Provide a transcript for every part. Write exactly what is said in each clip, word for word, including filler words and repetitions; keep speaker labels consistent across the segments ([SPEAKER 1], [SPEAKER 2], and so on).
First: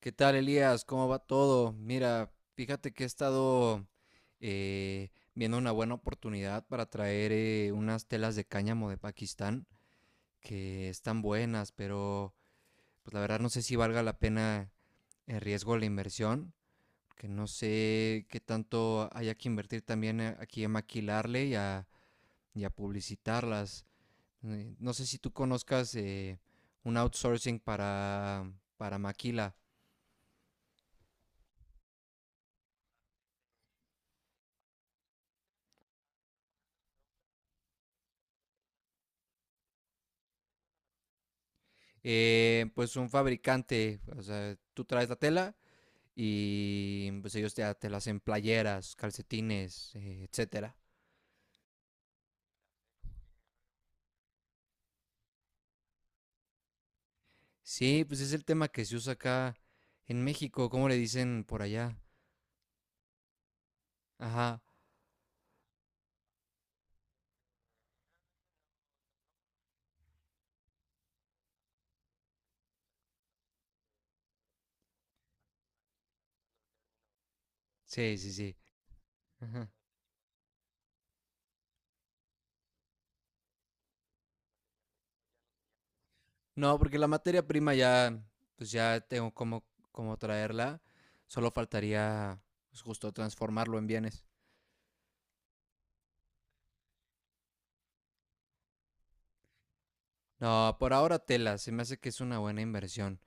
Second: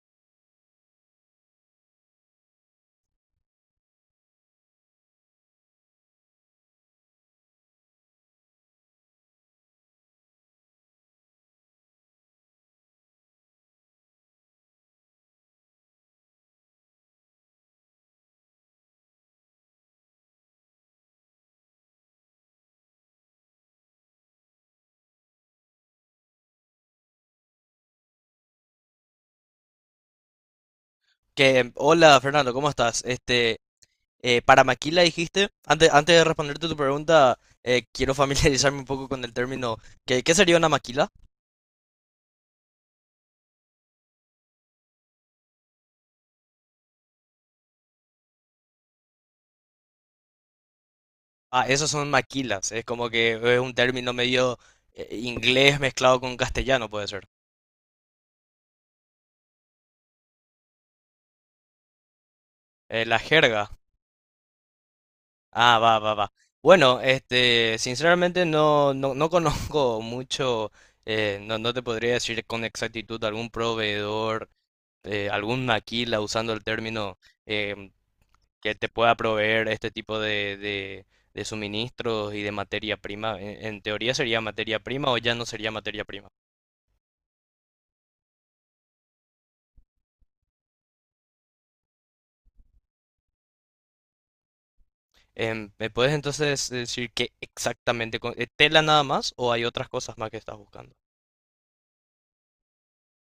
[SPEAKER 1] ¿Qué tal, Elías? ¿Cómo va todo? Mira, fíjate que he estado eh, viendo una buena oportunidad para traer eh, unas telas de cáñamo de Pakistán que están buenas, pero pues la verdad no sé si valga la pena el riesgo de la inversión, que no sé qué tanto haya que invertir también eh, aquí en maquilarle y a, y a publicitarlas. Eh, No sé si tú conozcas eh, un outsourcing para, para maquila.
[SPEAKER 2] Que, hola Fernando, ¿cómo estás? Este, eh, para maquila dijiste, antes, antes de responderte tu pregunta, eh, quiero familiarizarme un poco con el término. ¿Qué, qué sería una maquila?
[SPEAKER 1] Eh, pues un fabricante, o sea, tú traes la tela y pues ellos ya te la hacen playeras, calcetines, eh, etcétera.
[SPEAKER 2] Ah, esos son maquilas, es como que es un término medio eh, inglés mezclado con castellano, puede ser.
[SPEAKER 1] Sí, pues es el tema que se usa acá en México, ¿cómo le dicen por allá?
[SPEAKER 2] Eh, la jerga.
[SPEAKER 1] Ajá,
[SPEAKER 2] Ah, va, va, va. Bueno, este, sinceramente no, no, no conozco mucho, eh, no, no te podría decir con exactitud algún proveedor, eh, algún maquila usando el término. eh,
[SPEAKER 1] sí, sí, sí.
[SPEAKER 2] que te pueda proveer
[SPEAKER 1] Ajá.
[SPEAKER 2] este tipo de, de- de suministros y de materia prima. En, en teoría sería materia prima o ya no sería materia prima.
[SPEAKER 1] No, porque la materia prima ya, pues ya tengo cómo, cómo traerla, solo faltaría pues, justo transformarlo en bienes.
[SPEAKER 2] Em, ¿me puedes entonces decir qué exactamente, con- eh, tela nada más o hay otras cosas más que estás
[SPEAKER 1] No,
[SPEAKER 2] buscando?
[SPEAKER 1] por ahora tela, se me hace que es una buena inversión.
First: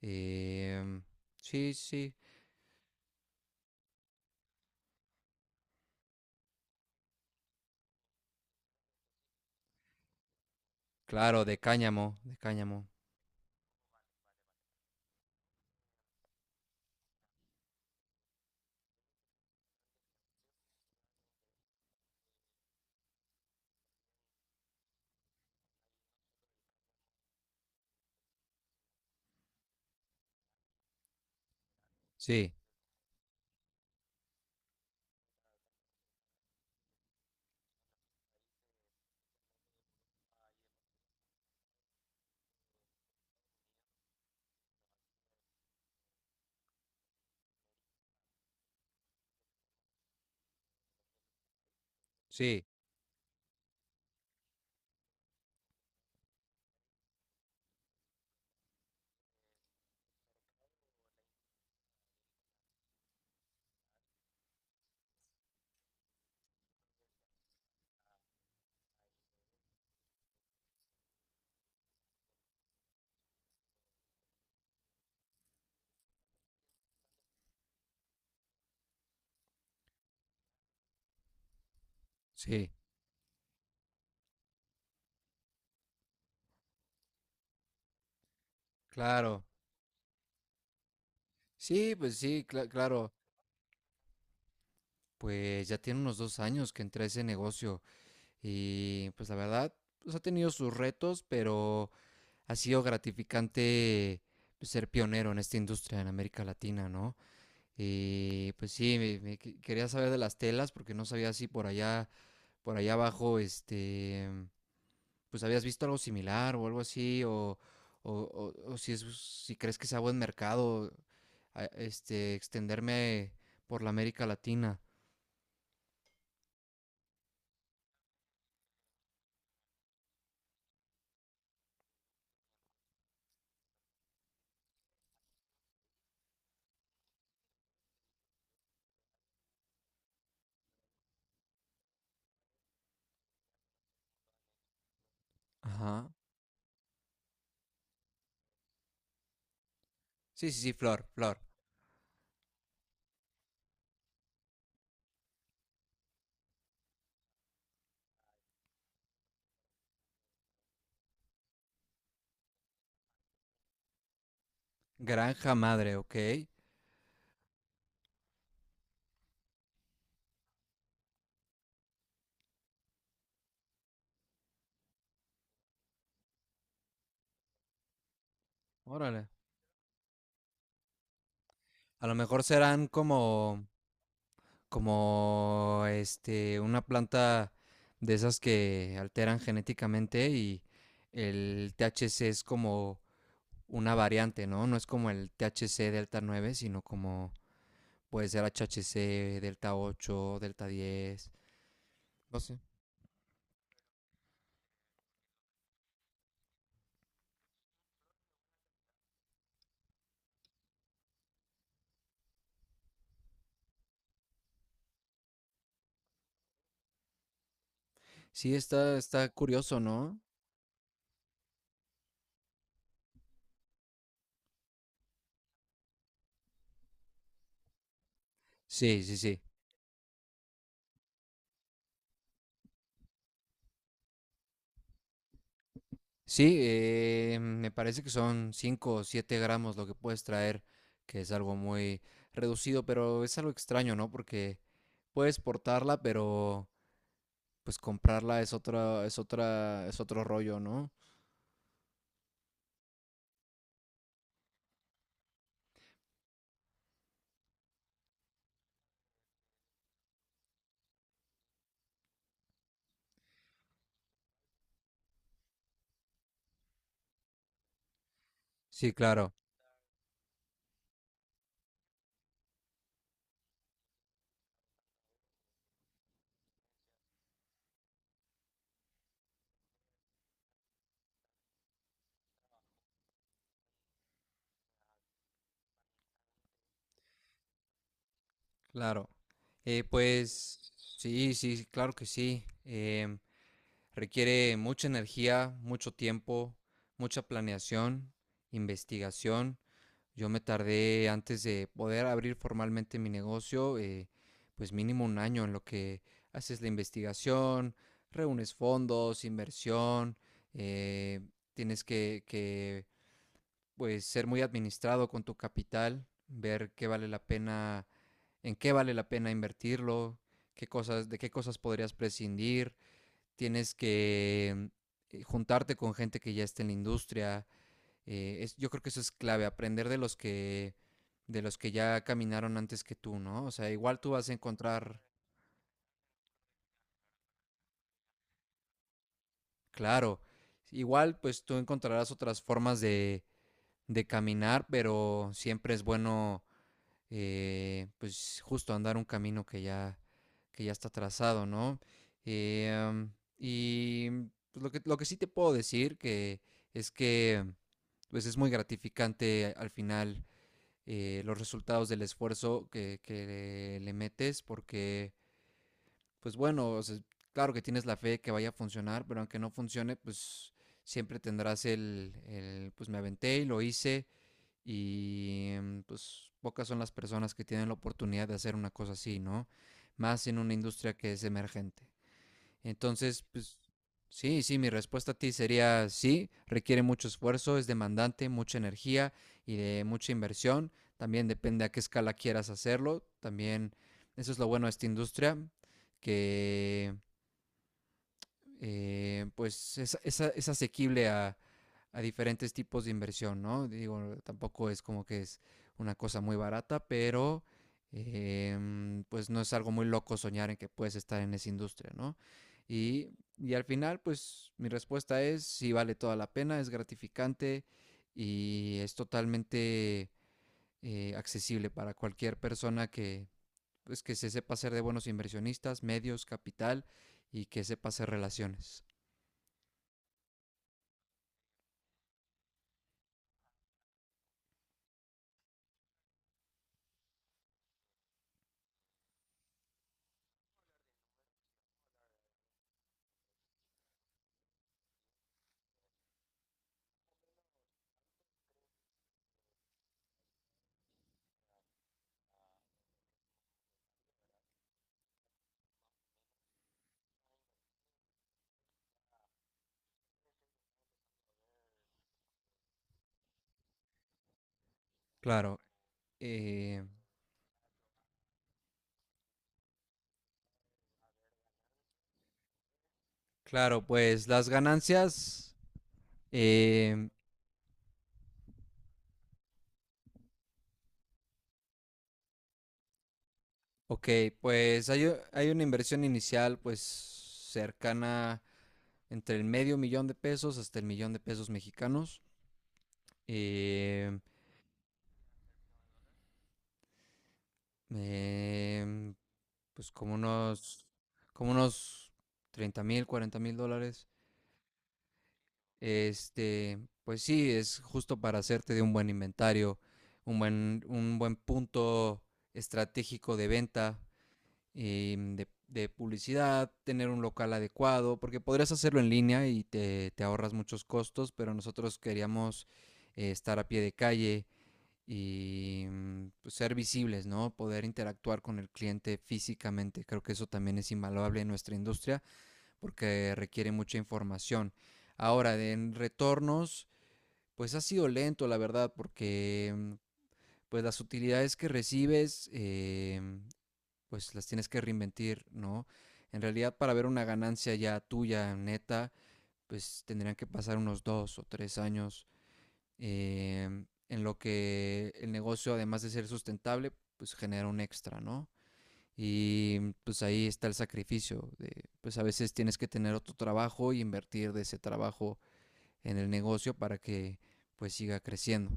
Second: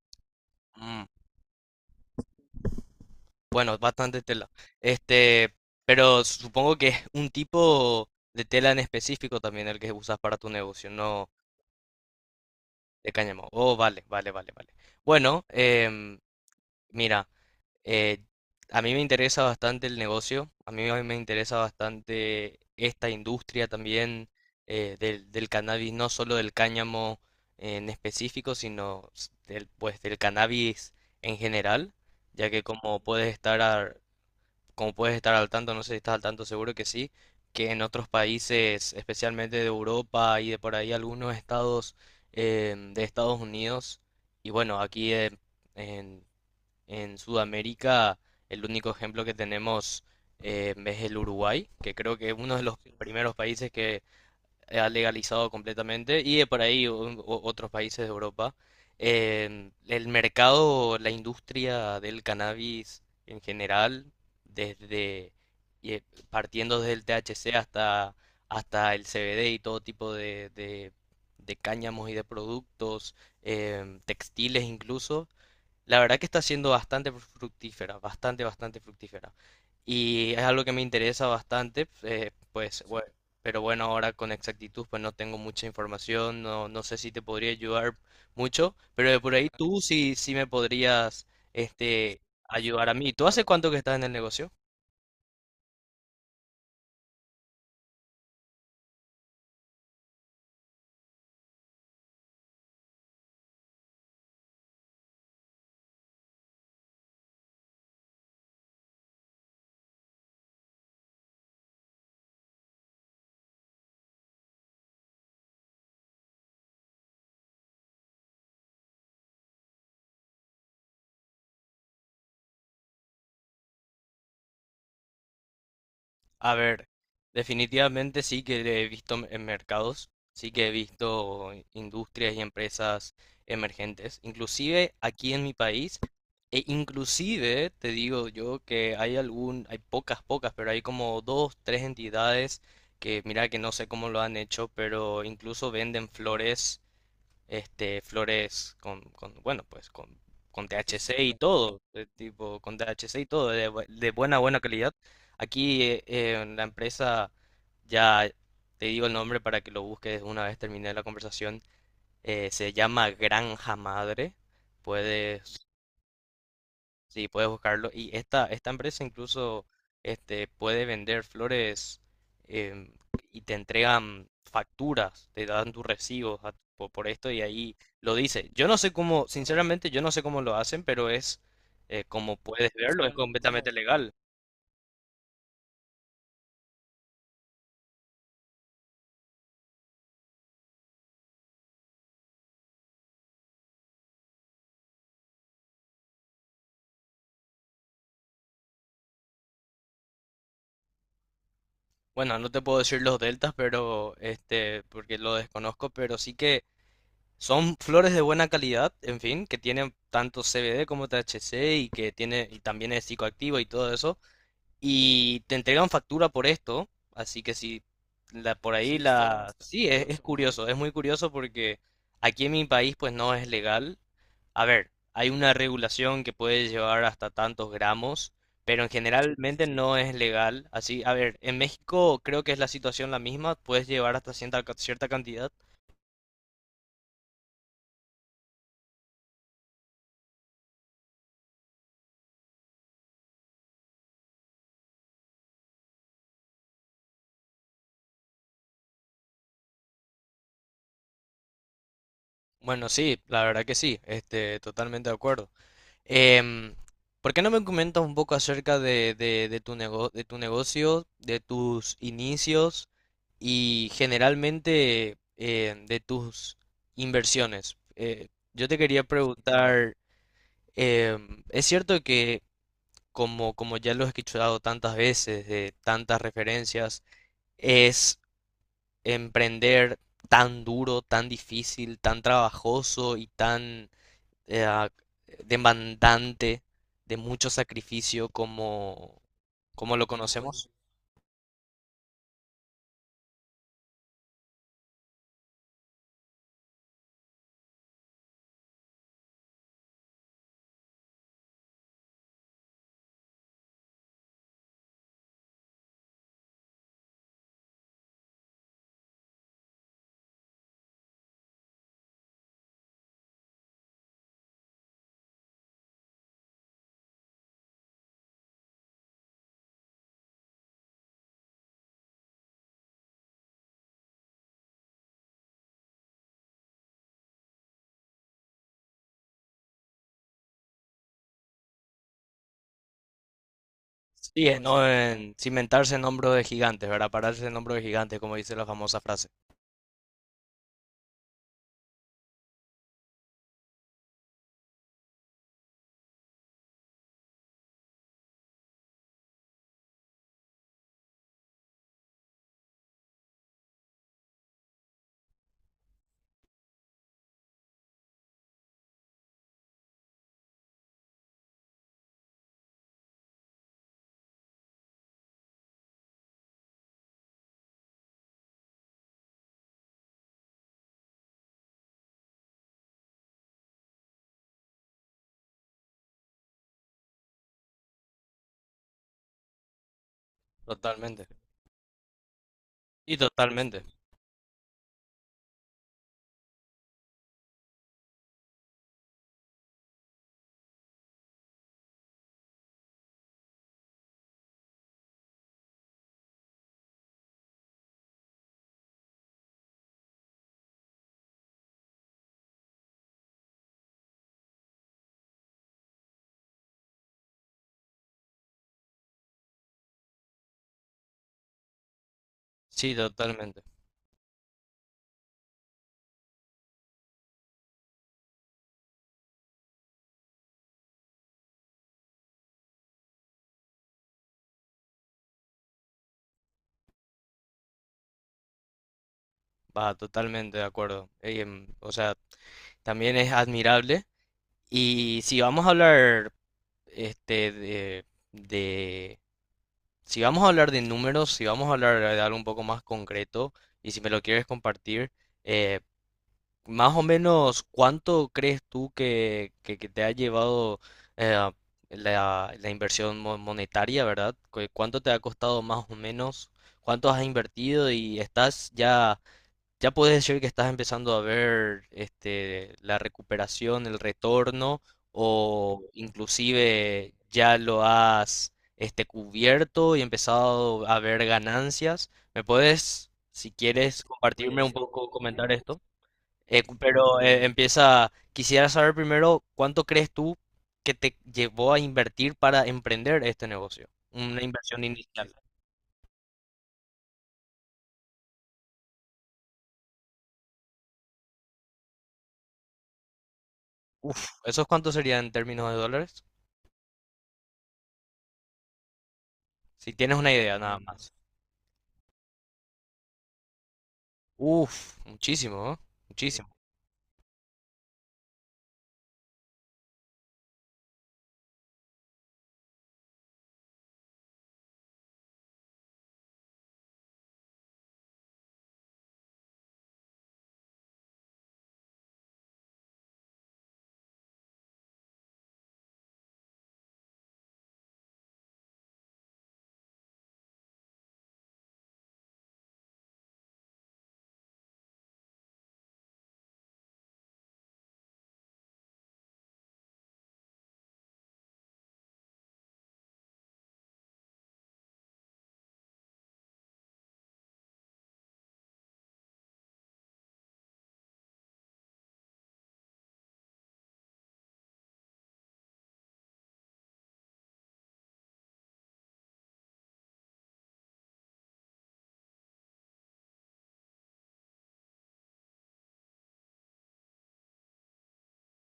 [SPEAKER 1] Em,
[SPEAKER 2] Mm,
[SPEAKER 1] sí, sí,
[SPEAKER 2] bueno, bastante tela. Este, pero supongo que es un tipo de tela en específico también el que usas para tu negocio, no
[SPEAKER 1] Claro, de cáñamo, de cáñamo.
[SPEAKER 2] de cáñamo. Oh, vale, vale, vale, vale. Bueno, em, mira, Eh, a mí me interesa bastante el negocio, a mí me me interesa bastante esta industria también eh, del, del cannabis, no solo del cáñamo en específico, sino s- del, pues, del cannabis en general, ya
[SPEAKER 1] Sí,
[SPEAKER 2] que como puedes estar a- como puedes estar al tanto, no sé si estás al tanto, seguro que sí, que en otros países, especialmente de Europa y de por ahí algunos estados em, de Estados Unidos, y bueno, aquí en en Sudamérica, el único ejemplo que tenemos eh, es el Uruguay, que creo que es uno de
[SPEAKER 1] sí,
[SPEAKER 2] los primeros países que ha legalizado completamente, y de por ahí o- o- otros países de Europa. Eh, el mercado, la industria del cannabis en general, desde y, eh, partiendo desde el T H C hasta, hasta el C B D y todo tipo de, de, de cáñamos y de productos, em, textiles, incluso la verdad que está siendo bastante fructífera, bastante, bastante fructífera. Y es algo que me interesa bastante, eh,
[SPEAKER 1] sí,
[SPEAKER 2] pues, bueno, pero bueno, ahora con exactitud, pues no tengo mucha información, no, no sé si te podría ayudar mucho, pero de por
[SPEAKER 1] claro.
[SPEAKER 2] ahí tú sí, sí me podrías,
[SPEAKER 1] Sí, pues
[SPEAKER 2] este,
[SPEAKER 1] sí, cla-
[SPEAKER 2] ayudar a mí.
[SPEAKER 1] claro.
[SPEAKER 2] ¿Tú hace cuánto que estás en el negocio?
[SPEAKER 1] Pues ya tiene unos dos años que entré a ese negocio y pues la verdad, pues ha tenido sus retos, pero ha sido gratificante pues, ser pionero en esta industria en América Latina, ¿no? Y pues sí, me, me que- quería saber de las telas porque no sabía si por allá, por allá abajo, este, pues habías visto algo similar o algo así, o, o- o- o si es, si crees que sea buen mercado, a- este, extenderme por la América Latina.
[SPEAKER 2] A ver, definitivamente sí que he visto m- en mercados, sí que he visto industrias y empresas emergentes, inclusive aquí en mi país, e inclusive te digo yo que hay algún, hay pocas, pocas, pero hay como dos, tres entidades que mira que no sé cómo lo han hecho, pero incluso venden
[SPEAKER 1] Ajá.
[SPEAKER 2] flores este, flores con, con, bueno, pues con,
[SPEAKER 1] Sí, sí,
[SPEAKER 2] con
[SPEAKER 1] sí, Flor,
[SPEAKER 2] T H C y
[SPEAKER 1] Flor.
[SPEAKER 2] todo, eh, tipo, con T H C y todo, de, bu- de buena, buena calidad. Aquí eh, eh, en la empresa, ya te digo el nombre para que lo busques una vez terminé la conversación, eh, se llama Granja Madre,
[SPEAKER 1] Granja
[SPEAKER 2] puedes.
[SPEAKER 1] madre, ok.
[SPEAKER 2] Sí, puedes buscarlo. Y esta, esta empresa incluso este, puede vender flores em, y te entregan facturas, te dan tus recibos a- po- por esto y ahí lo dice. Yo no sé
[SPEAKER 1] Órale.
[SPEAKER 2] cómo, sinceramente, yo no sé cómo lo hacen, pero es, eh,
[SPEAKER 1] A lo
[SPEAKER 2] como
[SPEAKER 1] mejor
[SPEAKER 2] puedes
[SPEAKER 1] serán
[SPEAKER 2] verlo, es
[SPEAKER 1] como,
[SPEAKER 2] completamente legal.
[SPEAKER 1] como, este, una planta de esas que alteran genéticamente y el T H C es como una variante, ¿no? No es como el T H C Delta nueve sino como Puede ser H H C, Delta ocho Delta diez.
[SPEAKER 2] Bueno,
[SPEAKER 1] No
[SPEAKER 2] no
[SPEAKER 1] sé.
[SPEAKER 2] te puedo decir los deltas, pero este, porque lo desconozco, pero sí que son flores de buena calidad, en fin, que tienen tanto C B D como T H C y que tiene, y también es psicoactivo y todo eso. Y te entregan factura por esto, así que si
[SPEAKER 1] Sí,
[SPEAKER 2] la, por ahí sí,
[SPEAKER 1] está,
[SPEAKER 2] está,
[SPEAKER 1] está
[SPEAKER 2] la... está
[SPEAKER 1] curioso,
[SPEAKER 2] sí, es,
[SPEAKER 1] ¿no?
[SPEAKER 2] es curioso. Curioso, es muy curioso porque aquí en mi país pues no es legal. A ver, hay una regulación que puede llevar hasta tantos gramos, pero en
[SPEAKER 1] Sí, sí, sí.
[SPEAKER 2] generalmente no es legal. Así, a ver, en México creo que es la situación la misma, puedes llevar hasta cierta, cierta cantidad.
[SPEAKER 1] Sí, eh, me parece que son cinco o siete gramos lo que puedes traer, que es algo muy reducido, pero es algo extraño, ¿no? Porque puedes portarla, pero pues comprarla es otra, es otra, es otro rollo, ¿no?
[SPEAKER 2] Bueno, sí, la verdad que sí, este, totalmente de acuerdo. Em, ¿Por qué no me comentas un poco acerca de, de- de tu nego- de tu negocio, de tus inicios y generalmente em, de tus inversiones? Eh, yo te
[SPEAKER 1] Sí,
[SPEAKER 2] quería
[SPEAKER 1] claro,
[SPEAKER 2] preguntar, em, es cierto que como, como ya lo he escuchado tantas veces, de tantas referencias, es emprender tan duro, tan difícil, tan trabajoso y tan eh, demandante, de mucho sacrificio,
[SPEAKER 1] claro.
[SPEAKER 2] como,
[SPEAKER 1] Eh,
[SPEAKER 2] como lo conocemos.
[SPEAKER 1] pues sí, sí, claro que sí. Em, Requiere mucha energía, mucho tiempo, mucha planeación, investigación. Yo me tardé antes de poder abrir formalmente mi negocio, eh, pues mínimo un año en lo que haces la investigación, reúnes fondos, inversión, eh, tienes que, que, pues ser muy administrado con tu capital, ver qué vale la pena, en qué vale la pena invertirlo, qué cosas, de qué cosas podrías prescindir, tienes que eh, juntarte con gente que ya esté en la industria. Eh, es- yo creo que eso es clave, aprender de los que, de los que ya caminaron antes que tú, ¿no? O sea, igual tú vas a
[SPEAKER 2] Sí, eh, no
[SPEAKER 1] encontrar,
[SPEAKER 2] en cimentarse en hombros de gigantes, ¿verdad? Pararse en hombros de gigantes, como dice la famosa frase.
[SPEAKER 1] claro, igual pues tú encontrarás otras formas de, de caminar, pero siempre es bueno eh, pues justo andar un camino que ya, que ya está trazado, ¿no? Eh, am, y pues, lo que, lo que sí te puedo decir que es que pues es muy gratificante al final eh, los resultados del esfuerzo que, que le metes porque pues bueno, o sea, claro que tienes la fe que vaya a funcionar, pero aunque no funcione, pues siempre tendrás el, el, pues me aventé y lo hice y em, pues pocas son las personas que tienen la oportunidad de hacer una cosa así, ¿no? Más en una industria que es
[SPEAKER 2] Totalmente.
[SPEAKER 1] emergente.
[SPEAKER 2] Y
[SPEAKER 1] Entonces, pues
[SPEAKER 2] totalmente.
[SPEAKER 1] sí, sí, mi respuesta a ti sería sí, requiere mucho esfuerzo, es demandante, mucha energía y de mucha inversión. También depende a qué escala quieras hacerlo. También eso es lo bueno de esta industria, que eh, pues es, es es asequible a, a diferentes tipos de inversión, ¿no? Digo, tampoco es como que es una cosa muy barata, pero em, pues no es algo muy loco soñar en que puedes estar en esa industria, ¿no?
[SPEAKER 2] Sí,
[SPEAKER 1] Y, y
[SPEAKER 2] totalmente.
[SPEAKER 1] al final, pues mi respuesta es, sí vale toda la pena, es gratificante y es totalmente eh, accesible para cualquier persona que, pues, que se sepa hacer de buenos inversionistas, medios, capital y que sepa hacer relaciones.
[SPEAKER 2] Va, totalmente de acuerdo. Ey, em, o sea, también es admirable. Y si vamos a hablar, este, de, de- si vamos a hablar de números, si vamos a hablar de algo un poco más concreto, y si me lo quieres compartir, eh, más o menos, ¿cuánto crees tú que, que- que te ha llevado eh, la, la inversión mo- monetaria, ¿verdad? Cu- ¿Cuánto te ha costado más o menos? ¿Cuánto has invertido? Y estás ya, ya puedes decir que estás empezando a ver este, la recuperación, el retorno,
[SPEAKER 1] Claro,
[SPEAKER 2] o
[SPEAKER 1] eh,
[SPEAKER 2] inclusive ya lo has este, cubierto y empezado a ver ganancias. ¿Me puedes, si
[SPEAKER 1] claro,
[SPEAKER 2] quieres,
[SPEAKER 1] pues las
[SPEAKER 2] compartirme un poco, comentar
[SPEAKER 1] ganancias,
[SPEAKER 2] esto? Eh,
[SPEAKER 1] em,
[SPEAKER 2] pero eh, empieza, quisiera saber primero cuánto crees tú que te llevó a invertir para emprender este negocio,
[SPEAKER 1] ok,
[SPEAKER 2] una inversión
[SPEAKER 1] pues hay, u-
[SPEAKER 2] inicial.
[SPEAKER 1] hay una inversión inicial pues cercana entre el medio millón de pesos hasta el millón de pesos mexicanos, em,
[SPEAKER 2] Uf, ¿esos cuántos serían en términos de dólares?
[SPEAKER 1] em, pues
[SPEAKER 2] Si
[SPEAKER 1] como
[SPEAKER 2] tienes una idea nada
[SPEAKER 1] unos,
[SPEAKER 2] más.
[SPEAKER 1] como unos treinta mil, cuarenta mil dólares,
[SPEAKER 2] Uf, muchísimo, ¿eh? Muchísimo.
[SPEAKER 1] este, pues sí, es justo para hacerte de un buen inventario, un buen, un buen punto estratégico de venta eh, de, de publicidad, tener un local adecuado, porque podrías hacerlo en línea y te, te ahorras muchos costos, pero nosotros queríamos eh, estar a pie de calle y mm, pues, ser visibles, ¿no? Poder interactuar con el cliente físicamente. Creo que eso también es invaluable en nuestra industria porque requiere mucha información. Ahora, en retornos, pues ha sido lento, la verdad, porque mm, pues las utilidades que recibes, eh, pues las tienes que reinventir, ¿no? En realidad para ver una ganancia ya tuya, neta, pues tendrían que pasar unos dos o tres años eh, en lo que el negocio, además de ser sustentable, pues genera un extra, ¿no? Y pues ahí está el sacrificio. De, pues a veces tienes que tener otro trabajo y invertir de ese trabajo en el negocio para que pues siga creciendo.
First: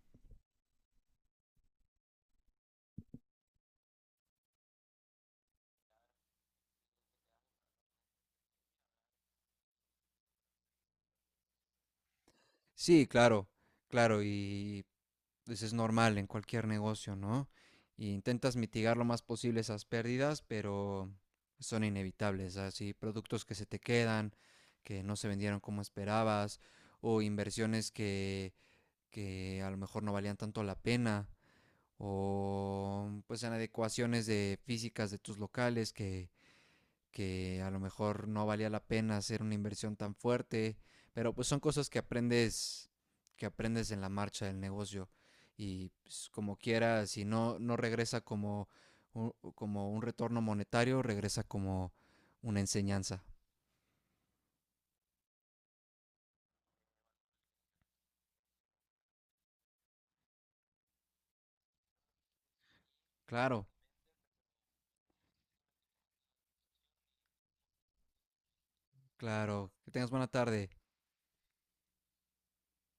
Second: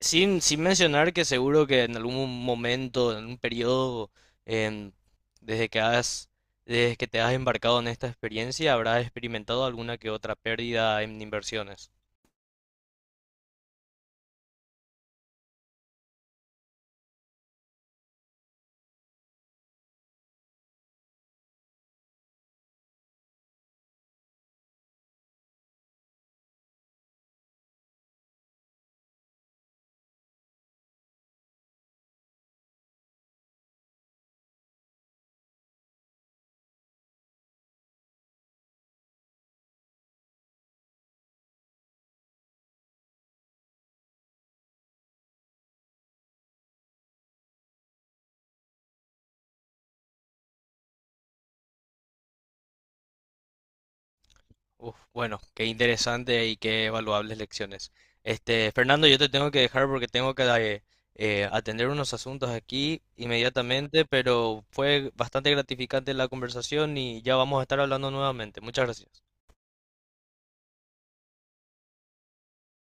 [SPEAKER 2] Sin, sin mencionar que seguro que en algún momento, en un periodo, em, desde que has, desde que te has embarcado en esta experiencia, habrás experimentado alguna que otra pérdida en inversiones.
[SPEAKER 1] Sí, claro, claro, y pues es normal en cualquier negocio, ¿no? Y intentas mitigar lo más posible esas pérdidas, pero son inevitables, así productos que se te quedan, que no se vendieron como esperabas, o inversiones que, que a lo mejor no valían tanto la pena, o pues en adecuaciones de físicas de tus locales que que a lo mejor no valía la pena hacer una inversión tan fuerte, pero pues son cosas que aprendes que aprendes en la marcha del negocio y pues, como quiera, si no no regresa como un, como un retorno monetario, regresa como una enseñanza.
[SPEAKER 2] Uf, bueno, qué interesante y qué valuables lecciones. Este, Fernando, yo te tengo que dejar porque tengo que eh, eh, atender unos asuntos aquí
[SPEAKER 1] Claro,
[SPEAKER 2] inmediatamente, pero fue bastante gratificante la conversación y ya vamos a estar hablando nuevamente. Muchas gracias.
[SPEAKER 1] claro. Que tengas buena tarde.